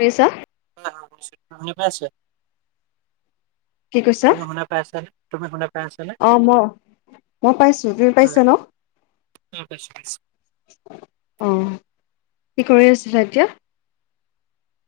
নিছ অ শুনিছো শুনি পাইছা [unintelligible] কৈছা তুমি‌ শুনা পাইছা তুমি শুনা পাইছা নে অ ম‌ও মই পাইছোঁ তুমি পাইছা ন অ পাইছো পাইছো অ কি কৰি আছা এতিয়া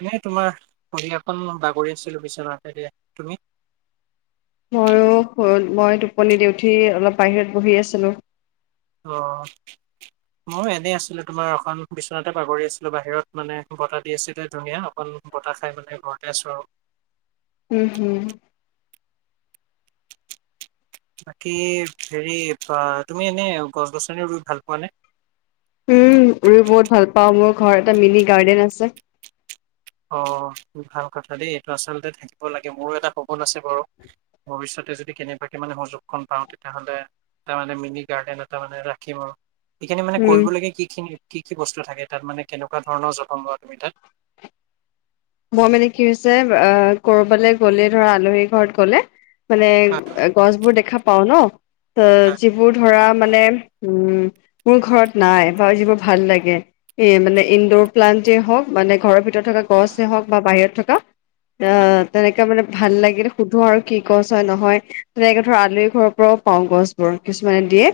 এনেই তোমাৰ সধিয়াখন বাগৰি আছিলোঁ বিশচনাতে দিয়া তুমি ময়ো মই টোপনি দি উঠি অলপ বাহিৰত বহি আছিলো অ মই এনে আছিলো তোমাৰ এখন বিছনাতে বাগৰি আছিলো বাহিৰত মানে বতাহ দি আছিলে ধুনীয়া ন অকণ বতাহ খাই মানে ঘৰতে আছো আৰু উম, হুম। বাকী হেৰি পা তুমি এনে গছ গছনি ৰুই ভাল পোৱানে? উম, ৰু বহুত ভাল পাওঁ, মোৰ ঘৰত এটা মিনি গাৰ্ডেন আছে। অ' ভাল কথা দেই, এইটো আচলতে থাকিব লাগে, মোৰো এটা সপোন আছে বাৰু। ভৱিষ্যতে যদি কেনেবাকৈ মানে সুযোগখন পাওঁ তেতিয়াহ'লে টা মানে মিনি গাৰ্ডেন এটা মানে ৰাখিম। সেইখিনি মানে উম কৰিবলগীয়া কিখিনি কি কি বস্তু থাকে তাত মানে কেনেকুৱা ধৰণৰ যতন লোৱা তুমি তাত? মই মানে কি হৈছে আ, ক'ৰবালৈ গ'লে ধৰা আলহী ঘৰত গ'লে মানে হয় গছবোৰ দেখা পাওঁ ন'। এ, হয় যিবোৰ ধৰা মানে উম মোৰ ঘৰত নাই বা যিবোৰ ভাল লাগে এ, মানে ইনডোৰ প্লানটেই হওঁক মানে ঘৰৰ ভিতৰত থকা গছ তে হওঁক বা বাহিৰত থকা আ, হয় তেনেকে মানে ভাল লাগিল সুধো আৰু কি গছ হয় নহয়, তেনেকে ধৰ আলহী ঘৰৰ পৰাও পাওঁ গছ। [unintelligible] কিছুমানে দিয়ে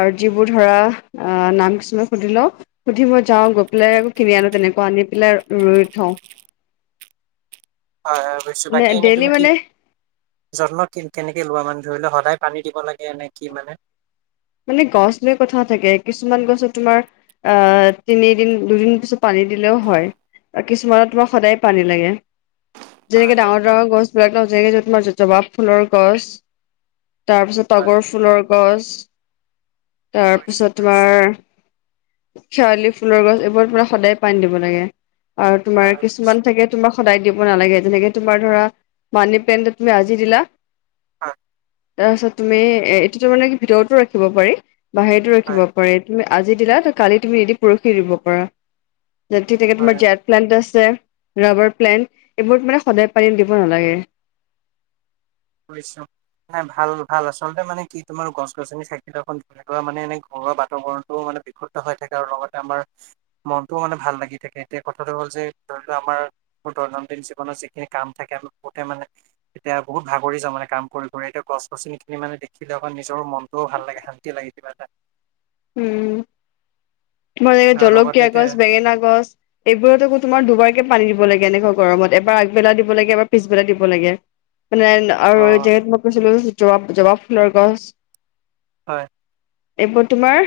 আৰু হয়। হয় যিবোৰ ধৰা আ, নাম কিছুমানে সুধি লওঁক সুধিব যাওঁ গৈ পেলাই আকৌ কিনি আনো তেনেকুৱা, আনি পেলাই ৰুই থওঁ। হয় হয় বুজিছোঁ, মানে বাকী এনেই ডেইলি তুমি কি মানে যত্ন কি-কেনেকে লোৱা মানে ধৰি লোৱা সদায় পানী দিব লাগে নে কি মানে? মানে গছ লৈ কথা থাকে, কিছুমান গছত তোমাৰ আ, তিনিদিন দুদিন পিছত পানী দিলেও হয়। কিছুমানত তোমাক সদায় পানী লাগে। হয় যেনেকে হয় ডাঙৰ ডাঙৰ গছবিলাক ন' [unintelligible] তোমাৰ জবাব ফুলৰ গছ। তাৰপিছত হয় তগৰ ফুলৰ গছ। বুজিছো তাৰপিছত তোমাৰ বুজিছো খেৱালি ফুলৰ গছ এইবোৰ তোমাৰ সদায় পানী দিব লাগে, আৰু হয় তুোমাৰ হয় বুজিছো কিছুমান থাকে তোমাক সদায় দিব নালাগে, যেনেকে তোমাৰ ধৰা মানি প্লেনটেত তুমি আজি দিলা হয়। তাৰপিছত তুমি এ, এইটো তাৰমানে কি ভিতৰতো ৰাখিব পাৰি, বাহিৰতো ৰাখিব হয় পাৰি। তুমি আজি দিলা কালি তুমি এদি পৰহি দিব পাৰা হয় [unintelligible] প্লেণ্ট আছে, ৰাবাৰ প্লেণ্ট এইবোৰত মানে সদায় পানী দিব নালাগে। বুইছোঁ। এ, ভাল ভাল, আচলতে মানে কি তোমাৰ গছ গছনি থাকিলে [unintelligible] এনেকুৱা মানে এনে ঘৰুৱা বাতাবৰণটো মানে বিশুদ্ধ হৈ থাকে আৰু লগতে আমাৰ মনটোও মানে ভাল লাগি থাকে, এতিয়া কথাটো হ'ল যে ধৰি লোৱা আমাৰ [unintelligible] দৈনন্দিন জীৱনত যিখিনি কাম থাকে আমি বহুতে মানে এতিয়া বহুত ভাগৰি যাওঁ মানে কাম কৰি কৰি। এতিয়া গছ গছনিখিনি মানে দেখিলে অকণ নিজৰো মনটোও ভাল লাগে, শান্তি লাগে কিবা এটা। উম। [unintelligible] আৰু লগতে জলকীয়া এতিয়া গছ, বেঙেনা গছ এইবোৰতো আকৌ তোমাৰ দুবাৰকৈ পানী দিব লাগে এনেকুৱা গৰমত, এবাৰ আগবেলা দিব লাগে, এবাৰ পিছবেলা দিব লাগে। মানে অ আৰুে যে তোমাক কৈছিলোঁ জব জবাব ফুলৰ গছ। হয়। এইবোৰ তোমাৰ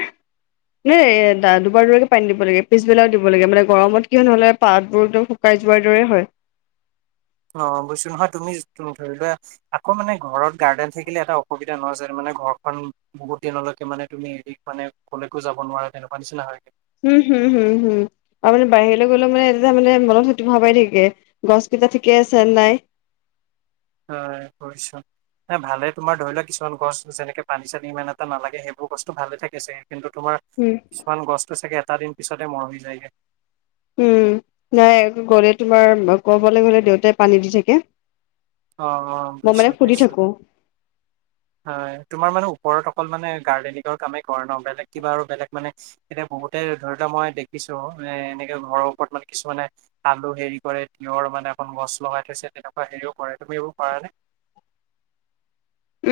নে এ, দা দুবাৰ দুবাৰকে পানী দিব লাগে, পিছবেলাও দিব লাগে মানে গৰমত কিয় নহ'লে পাতবোৰ একদম কাই যোৱাৰ দৰে হয়। অ' বুইছোঁ নহয়, তুমি [unintelligible] তুমি ধৰি লোৱা আকৌ মানে ঘৰত গাৰ্ডেন থাকিলে এটা অসুবিধা নহয় যেন মানে ঘৰখন বহুত দিনলৈকে মানে তুমি হেৰি মানে ক'লৈকো যাব নোৱাৰে তেনেকুৱা নিচিনা হয়। উম হুম হুম হুম আৰু মানে বাহিৰলৈ গলেও মানেতি ত মানে মনত সুতি ভ পাই থাকে গছ কেইটা ঠিকে আছে নাই হয় কৰিৈছা ন ভালে তোমাৰ ধৰি লোৱাক কিছুমান গছ যেনেকে পানী চানী ইমান এটা নালাগে সেইবোৰ গছটো ভালে থাকেছে কিন্তু তোমাৰ উম কিছুমান গছটো চাগে এটা দিন পিছতে মৰহ হৈ যায়গৈ উম নাই গ'লে তোমাৰ ক'বলৈ গ'লে দেউতাই পানী দি থাকে অ', অ', মই মান বুজিছোঁ ফুৰিি বুজিছোঁ। থাকো হয় তোমাৰ মানে ওপৰত অকল মানে গাৰ্ডেনিঙৰ কামেই কৰে ন বেলেগ কিবা আৰু বেলেগ মানে এতিয়া বহুতে ধৰি লোৱা মই দেখিছো এ এনেকে ঘৰৰ ওপৰত মানে কিছুমানে আলু হেৰি কৰে তিঁৰ মানে এখন গছ লগাই থৈছে তেনেকুৱা হেৰিও কৰে তুমি এইবোৰ কৰা নে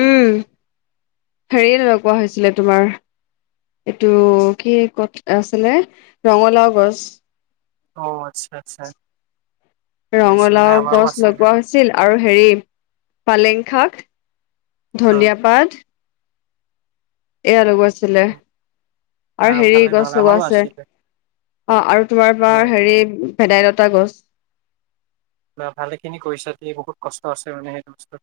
উম হেৰিয়ে ননেুৱা হৈছিলে তোমাৰ এইটো কি ক আছিলে ৰঙালাও গছ অ আচ্ছা আচ্ছা বুজিছোঁ ৰঙালাও নাই আমাৰো গছ আছিলে লগোৱা হৈছে আছিল আৰু হেৰি পালেং শাক অ'। ধনিয়া পাত এয়া লগোৱা আছিলে না আৰু হেৰি ভালে গছ নহ'লে লগোৱা আমাৰো আছে আছিলে অ আৰু তোমাৰ হয়। বাাৰ হেৰি ভেদাইলতা গছ বা ভালেখিনি কৰিছা দ বহুত কষ্ট আছে মানে সেইটো বস্তুত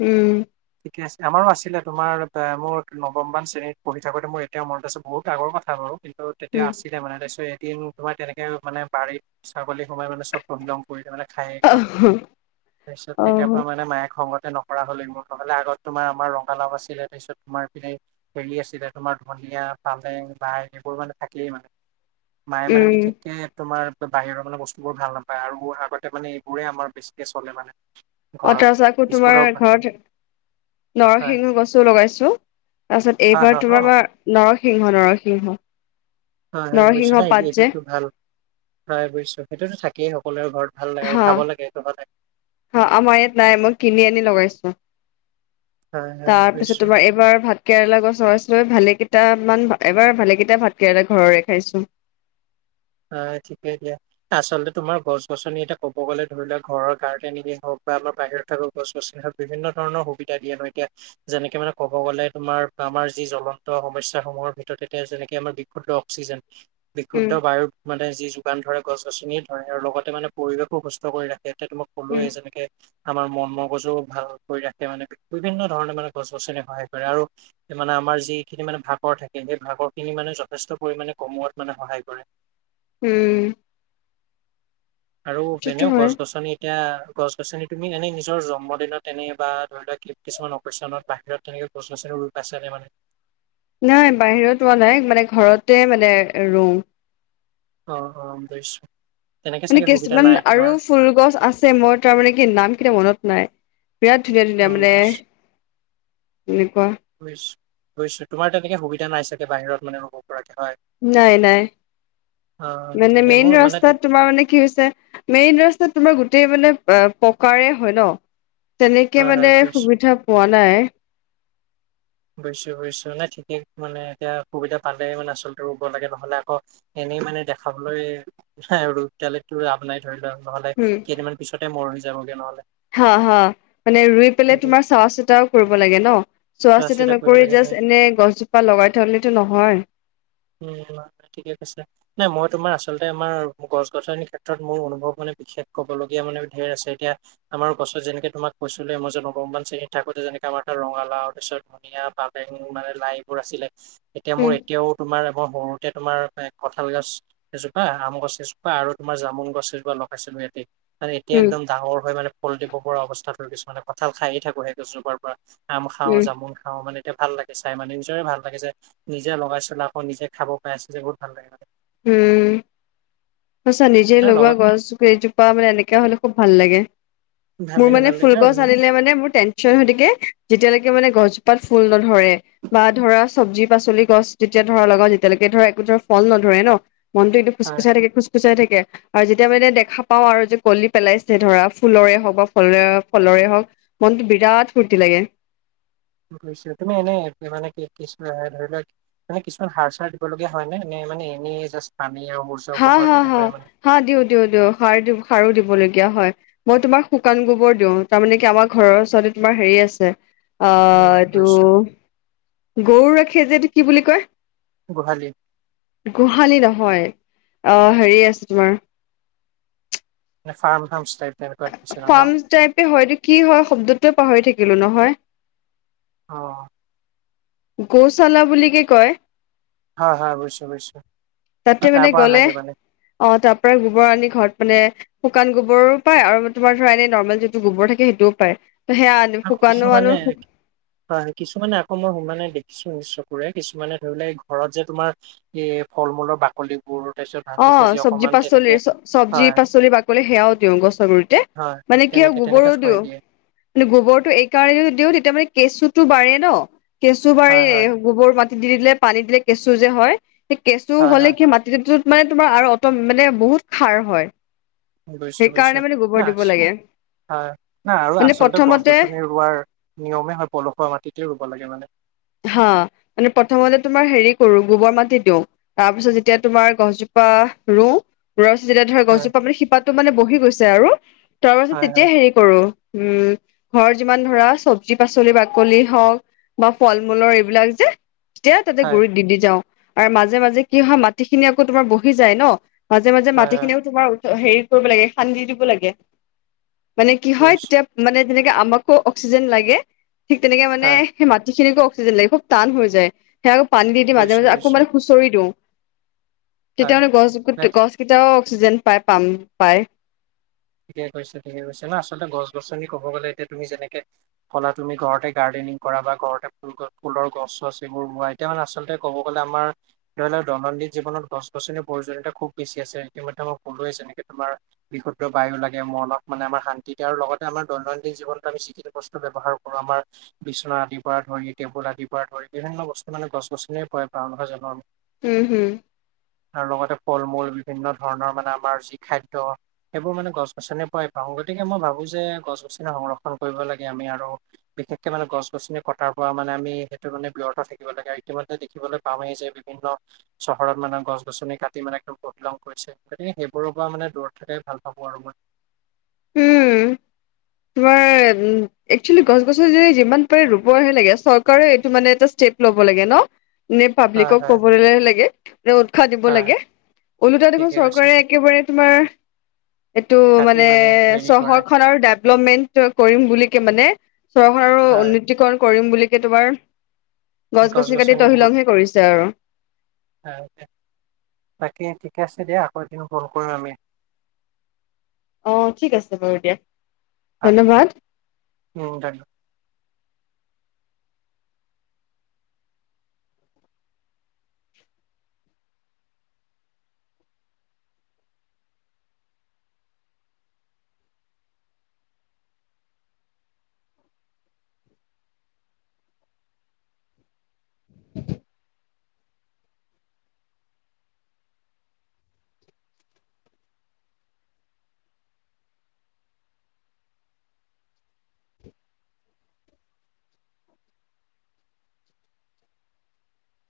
উম ঠিক আমো আছিলে তোমাৰ মোৰ নৱমবান শ্ৰেণীতঢ়ি থো মোৰ এতিয়া অম বহুত আগৰ কথা বাৰু কিন্তু তেতিয়া উম আছিলে মানে তাৰপিছত এদিন তোমাৰ তেনেকে মানে বাৰীত ছাগলী সোমাই মানে চব পহিলং কৰিলে মানে। খ অ তাৰপিছত তেতিয় পৰা মানে মায়ে খগতে নক কৰা হলে মোৰ নহ'লে আগত তোমাৰ আমাৰ ৰঙালাভ আছিলে তাৰপিছত তোমাৰ পিনে হেৰি আছিলে তোমাৰ ধনিয়া পালেং লাইন এইবোৰ মানে থাকেই মানে মায়ে মানে উম বিশেষকে তোমাৰ বাহিৰৰ মানে বস্তু বোৰ ভাল নাপায় আৰু বোৰ আগতে মানে এইবোৰেই আমাৰ বেছিকে চলে মানে অঁ ঘৰত তাৰছ আকৌ তোমাৰ স্কুলৰ পৰা ঘৰত হয় নৰসিংহ গছো লগাইছো তাৰপিছত হয় এইবাৰ হয় তোমাৰ হয় বাাৰ নৰসিংহ নৰসিংহ হয় হয় বুজিছো নৰসিংহ না পাত যে এইটোতো ভাল হয় বুজিছো সেইটোতো থাকেই সকলোৰে ঘৰত ভাল লাগে আৰু খাব লাগে চবা লাগে অ আমাৰ ইয়াত নাই মই কিনি আনি লগাইছো হয় হয় তাৰপিছত বুজিছো তোমাৰ এবাৰ ভাত কেৰেলা গছ ৰাইছিলো ভালে কেইটা মান এবাৰ ভালে কেইটা ভাত কেৰেলা ঘৰৰে খাইছো অ চিিকেতিয়া আচলতে তোমাৰ গছ গছনি এটা ক'ব গ'লে ধৰি লোৱা ঘৰৰ গাৰ্ডেনিয়ে হওক বা অলপ বাহিৰত থাকোক গছ গছনিত বিভিন্ন ধৰণৰ সুবিধা দিয় নয় এতিয়া যেনেকে মানে ক'ব গ'লে তুমাৰ বা আমাৰ যি জ্বলন্ত সমস্যয়া সমূহৰ ভিতৰতে যেনেকে আমাৰ বিশুদ্ধ অক্সিজেন [inaudible] উম, বিশুদ্ধ বায়ু মানে যি যোগান ধৰে গছ গছনি ধৰে আৰু লগতে মানে পৰিৱেশো সুস্থ কৰি ৰাখে এতিয়া তোমাক উম। সলোৱে যেনেকে আমাৰ মন মগজু ভাল কৰি ৰাখে মানে বিভিন্ন ধৰণে মানে গছ গছনি সহায় কৰে আৰু মানে আমাৰ যিখিনি মানে ভাকৰ থাকে সেই ভাকৰখিনি মানে যথেষ্ট পৰিমাণে কমোৱাত মানে সহায় কৰে উম। আৰু সেইটোতো এনেও গছ হয়। গছনি এতিয়া গছ গছনি তুমি এনেই নিজৰ জন্মদিনত এনে বা ধৰি লোৱা কিছুমান অক্কেচনত বাহিৰত তেনেকে গছ গছনি ৰুই পাইছা নে মানে? নাই বাহিৰত ৰুৱা নাই মানে ঘৰতে মানে ৰুওঁ। অঁ অঁ বুজিছোঁ তেনেকৈ মানে চাগে সুবিধা কিছুমান নাই আৰু তোমাৰ ফুল গছ আছে মই তাৰ মানে কি নাম কিতা মনত নাই। বিৰাট ধুনীয়া ধুনীয়া অ মানে বুজিছো হেনেকুৱা। বুজিছোঁ বুজিছোঁ তোমাৰ তেনেকে সুবিধা নাই চাগে বাহিৰত মানে ৰুব পৰাকে হয়? নাই নাই অ মানে ঠিকে মেইন মোৰ মানে তে- ৰাস্তাত তোমাৰ মানে কি হৈছে মেইন ৰাস্তাত তোমাৰ গোটেই মানে পকাৰে হয় ন তেনেকে হয় হয় মানে বুজিছো সুবিধা পোৱা নাই। বুজিছোঁ বুজিছোঁ নাই ঠিকেই মানে এতিয়া সুবিধা পালে মানে আচলতে ৰুব লাগে নহ'লে আকৌ এনেই মানে দেখাবলৈ আৰু এতিয়ালৈ ৰুই লাভ নাই ধৰি লোৱা নহলে উম। কেইদিনমান পিছতে মৰহি যাবগে নহ'লে। হা হা মানে ৰুই পেলাই ঠিক তোমাৰ চোৱা চিতাও কৰিব লাগে ন? চোৱা চিতা কৰিব নকৰি লাগে হয় জাষ্ট এনে গছজোপা লগাই থলেটো নহয় উম ঠিকে কৈছা। নাই মই তোমাৰ আচলতে আমাৰ গছ গছনিৰ ক্ষেত্ৰত মোৰ অনুভৱ মানে বিশেষ ক'বলগীয়া মানে ধেৰ আছে এতিয়া আমাৰ গছত যেনেকে তোমাক কৈছিলোঁৱেই মই যে নৱম শ্ৰেণীত থাকোতে যেনেকে আমাৰ তাত ৰঙালাও তাৰপিছত ধনিয়া, পালেং মানে লাই এইবোৰ আছিলে এতিয়া মোৰ উম এতিয়াও তোমাৰ এবাৰ সৰুতে তোমাৰ কঁঠাল গছ এজোপা, আম গছ এজোপা, আৰু তোমাৰ জামুন গছ এজোপা লগাইছিলো এয়াতে। মানে এতিয়া উম একদম ডাঙৰ হৈ মানে ফল দিব পৰা অৱস্থাত হ'ল। কিছুমানে কঁঠাল খায় থাকো সেই গছজোপাৰ পৰা আম খাওঁ উম জামুন খাওঁ মানে এতিয়া ভাল লাগে চাই মানে নিজৰে ভাল লাগে যে নিজে লগাইছিলো আকৌ নিজে খাব পাই আছোঁ যে বহুত ভাল লাগে মানে। উমম। সঁচা নিজে লগোৱা লগত গছজোপা মানে এনেকা হলে খুব ভাল লাগে। ভাল মোৰ লাগে মানে ভাল লাগে আৰু ফুলগছ আনিলে মানে মোৰ টেনচন হৈ থাকে যেতিয়ালৈকে মানে গছজোপাত ফুল নধৰে। বা ধৰা চব্জি পাচলি গছ যেতিয়া ধৰা লগাও যেতিয়ালৈকে ধৰা একো ধৰা ফল নধৰে ন, মনটো একদম খুচখুচাই খুচখুচাই থাকে। আৰু যেতিয়া মানে দেখা পাও আৰু যে কলি পেলাইছে ধৰা ফুলৰে হওক বা ফ ফলৰে হওক। মনটো বিৰাট ফূৰ্তি লাগে। বুজিছোঁ, তুমি এনেই মানে কি কি ধৰি লোৱা মানে কিছুমান সাৰ চাৰ দিব লগীয়া হয় নে? নে মানে এনে জাষ্ট পানী আৰু হা পোহৰ হা হা তেনেকুৱাই মানে হা দিওঁ দিওঁ দিওঁ সাৰ দি সাৰো দিবলগীয়া হয়। মই তোমাৰ শুকান গোবৰ দিওঁ, তাৰমানে কি আমাৰ ঘৰৰ ওচৰতে তোমাৰ হেৰি আছে অ আহ এইটো বুজিছো গৰু ৰাখে যে এইটো কি বুলি কয়? গোহালি। গোহালি নহয়, আহ হেৰি আছে তোমাৰ নে ফাৰ্ম হাউচ টাইপ? তেনেকুৱা নিচিনা ন ফাৰ্ম টাইপে হয় এইটো কি হয় শব্দটোয়ে পাহৰি থাকিলো নহয়। অ'। গৌছালা বুলিকে কয়। হয় হয় বুজিছো বুজিছো তাতে মানে তাৰ পৰা গ'লে আনেগে মানে অ তাৰ পৰাই গোবৰ আনি ঘৰত মানে শুকান গোবৰো পায় আৰু তোমাৰ ধৰা এনে নৰ্মেল যিটো গোবৰ থাকে সেইটোও পায় ত সেয়া আকৌ শুকানো কিছুমানে আনো হয় হয় কিছুমানে আকৌ মই হ মানে দেখিছো নিজ চকুৰে কিছুমানে ধৰি লোৱা এই ঘৰত যে তোমাৰ দিয়ে ফল-মূলৰ বাকলি অ চবজি পাচলিৰ চবজি হয় পাচলি বাকলি সেয়াও দিওঁ গছৰ গুৰিতে। হয় মানে কি হয় তেনেকে তেনেকে গোবৰো থৈ দিওঁ। দিয়ে লি গোবৰটো এই কাৰণেই দিওঁ তেতিয়া মানে কেঁচুটো বাঢ়ে ন কেঁচু হয় হয় বাঢ়ে গোবৰ মাটি দি দিলে পানী দিলে কেঁচু যে হয় সেই কেঁচু হয় হ'লে হয় কি মাটিটে টোত মানে তোমাৰ আৰু অট মানে বহুত সাৰ হয় বুজিছো বুজিছো সেইকাৰণে মানে না গোবৰ দিব লাগে হয় না আৰু মানে আচলতে প্ৰথমতে গছ-গছনি ৰোৱাৰ নিয়মেই হয় পলসুৱা মাটিতে ৰুব লাগে মানে। হা মানে প্ৰথমতে তোমাৰ হেৰি কৰো গোবৰ মাটি দিওঁ, তাৰ পিছত যেতিয়া তোমাৰ গছজোপা ৰোও পুৰঠ যেতিয়া ধৰ হয় গছজোপা মানে শিপাটো মানে বহি গৈছে আৰু তাৰ পাছত হয় তেতিয়া হয় হয় হেৰি কৰো উম ঘৰত যিমান ধৰা চবজি পাচলি বাকলি হওক ফল-মূলৰ এইবিলাক যে তেতিয়া তাতে হয় গুড়িত দি দি যাওঁ আৰু মাজে মাজে কি হয় মাটি খিনি আকৌ তোমাৰ বহি যায় ন মাজে মাজে মাটি হয় খিনিও তোমাৰ হেৰি কৰিব লাগে খান্দি দিব লাগে মানে কি হয় বুজিছো তেতিয়া মানে যেনেকে আমাকো অক্সিজেন লাগে ঠিক তেনেকে মানে হয় সে মাত- তিখিনিকো অক্সিজেন লাগিব খুব টান হৈ যায় সে আকৌ পানী দি মাজ বুজিছো মাজে আকৌ বুজিছো মানে খু- চৰি দিওঁ তেতিয়া মানে হয় গছ গছ কেইটাও অক্সিজেন পায় পাম পায় ঠিকে কৈছে ঠিকে কৈছে না আচলতে গছ-গছনি ক'ব গ'লে এতিয়া তুমি যেনেকে কলা তুমি ঘৰতে গাৰ্ডেনিং কৰা বা ঘৰতে ফুল গছ ফুলৰ গছ চছ এবোৰ মোৱাই তেতিয়া মানে আচলতে ক'ব গ'লে আমাৰ ধৰি লও দৈনন্দিন জীৱনত গছ-গছনি প্ৰয়োজনীয়তা খুব বেছি আছে ইতিমধ্যে মই কলোৱে যেনেকে তোমাৰ বিকট মুক্ত বায়ু লাগে মনত মানে আমাৰ শান্তি তাৰ আৰু লগতে আমাৰ দৈনন্দিন জীৱনত আমি যিখিনি বস্তু ব্যৱহাৰ কৰোঁ আমাৰ বিছনা আদিৰ পৰা ধৰি, টেবুল আদিৰ পৰা ধৰি বিভিন্ন বস্তু মানে গছ-গছনিৰ পৰাই পাওঁ নহয় জানো আমি উম হুম আৰু লগতে ফল-মূল বিভিন্ন ধৰণৰ মানে আমাৰ যি খাদ্য সেইবোৰ মানে গছ-গছনিৰ পৰাই পাওঁ গতিকে মই ভাবো যে গছ-গছনি সংৰক্ষণ কৰিব লাগে আমি আৰু বিশেষকে মানে গছ-গছনি কটাৰ পৰা মানে আমি সেইটো মানে ব্যৰ্থ থাকিব লাগে আৰু ইতিমধ্যে দেখিবলে পাওঁৱে যে [unintelligible] চহৰত মানে গছ-গছনি কাটি মানে একদম তহিলং কৰিছে গতিকে সেইবোৰৰ পৰা মানে দূৰত থাকে ভাল চাবো আৰু মই উম তোমাৰ তে উ একচুৱেলি গছ-গছনি যে যিমান পাৰে ৰুবহে লাগে চৰকাৰে এইটো মানে এটা ষ্টেপ লব লাগে ন। নে হয় পাব্লিকক হয় কবলে লাগে মানে উৎসাহ দিব হয় লাগে ওলোটা দেখোন ঠিকে কৈছে চৰকাৰে একেবাৰে তোমাৰ এইটো কাটি মানে হেৰি কৰে চহৰখনৰ ডেভলপমেণ্টৰ কৰিম বুলিকে মানে চহৰো হয় উন্নতিকৰণ কৰিম বুলিকে তোমাৰ গছ গছ-গছনি কাটি গছনি তহিলংহে কৰিছে আৰু। তাৰকে তাকে ঠিকে আছে দিয়া আকৌ এদিন কল কৰিম আমি। অঁ ঠিক আছে বাৰু দিয়া, হা ধন্যবাদ উম ধন্যবাদ, উ [unintelligible]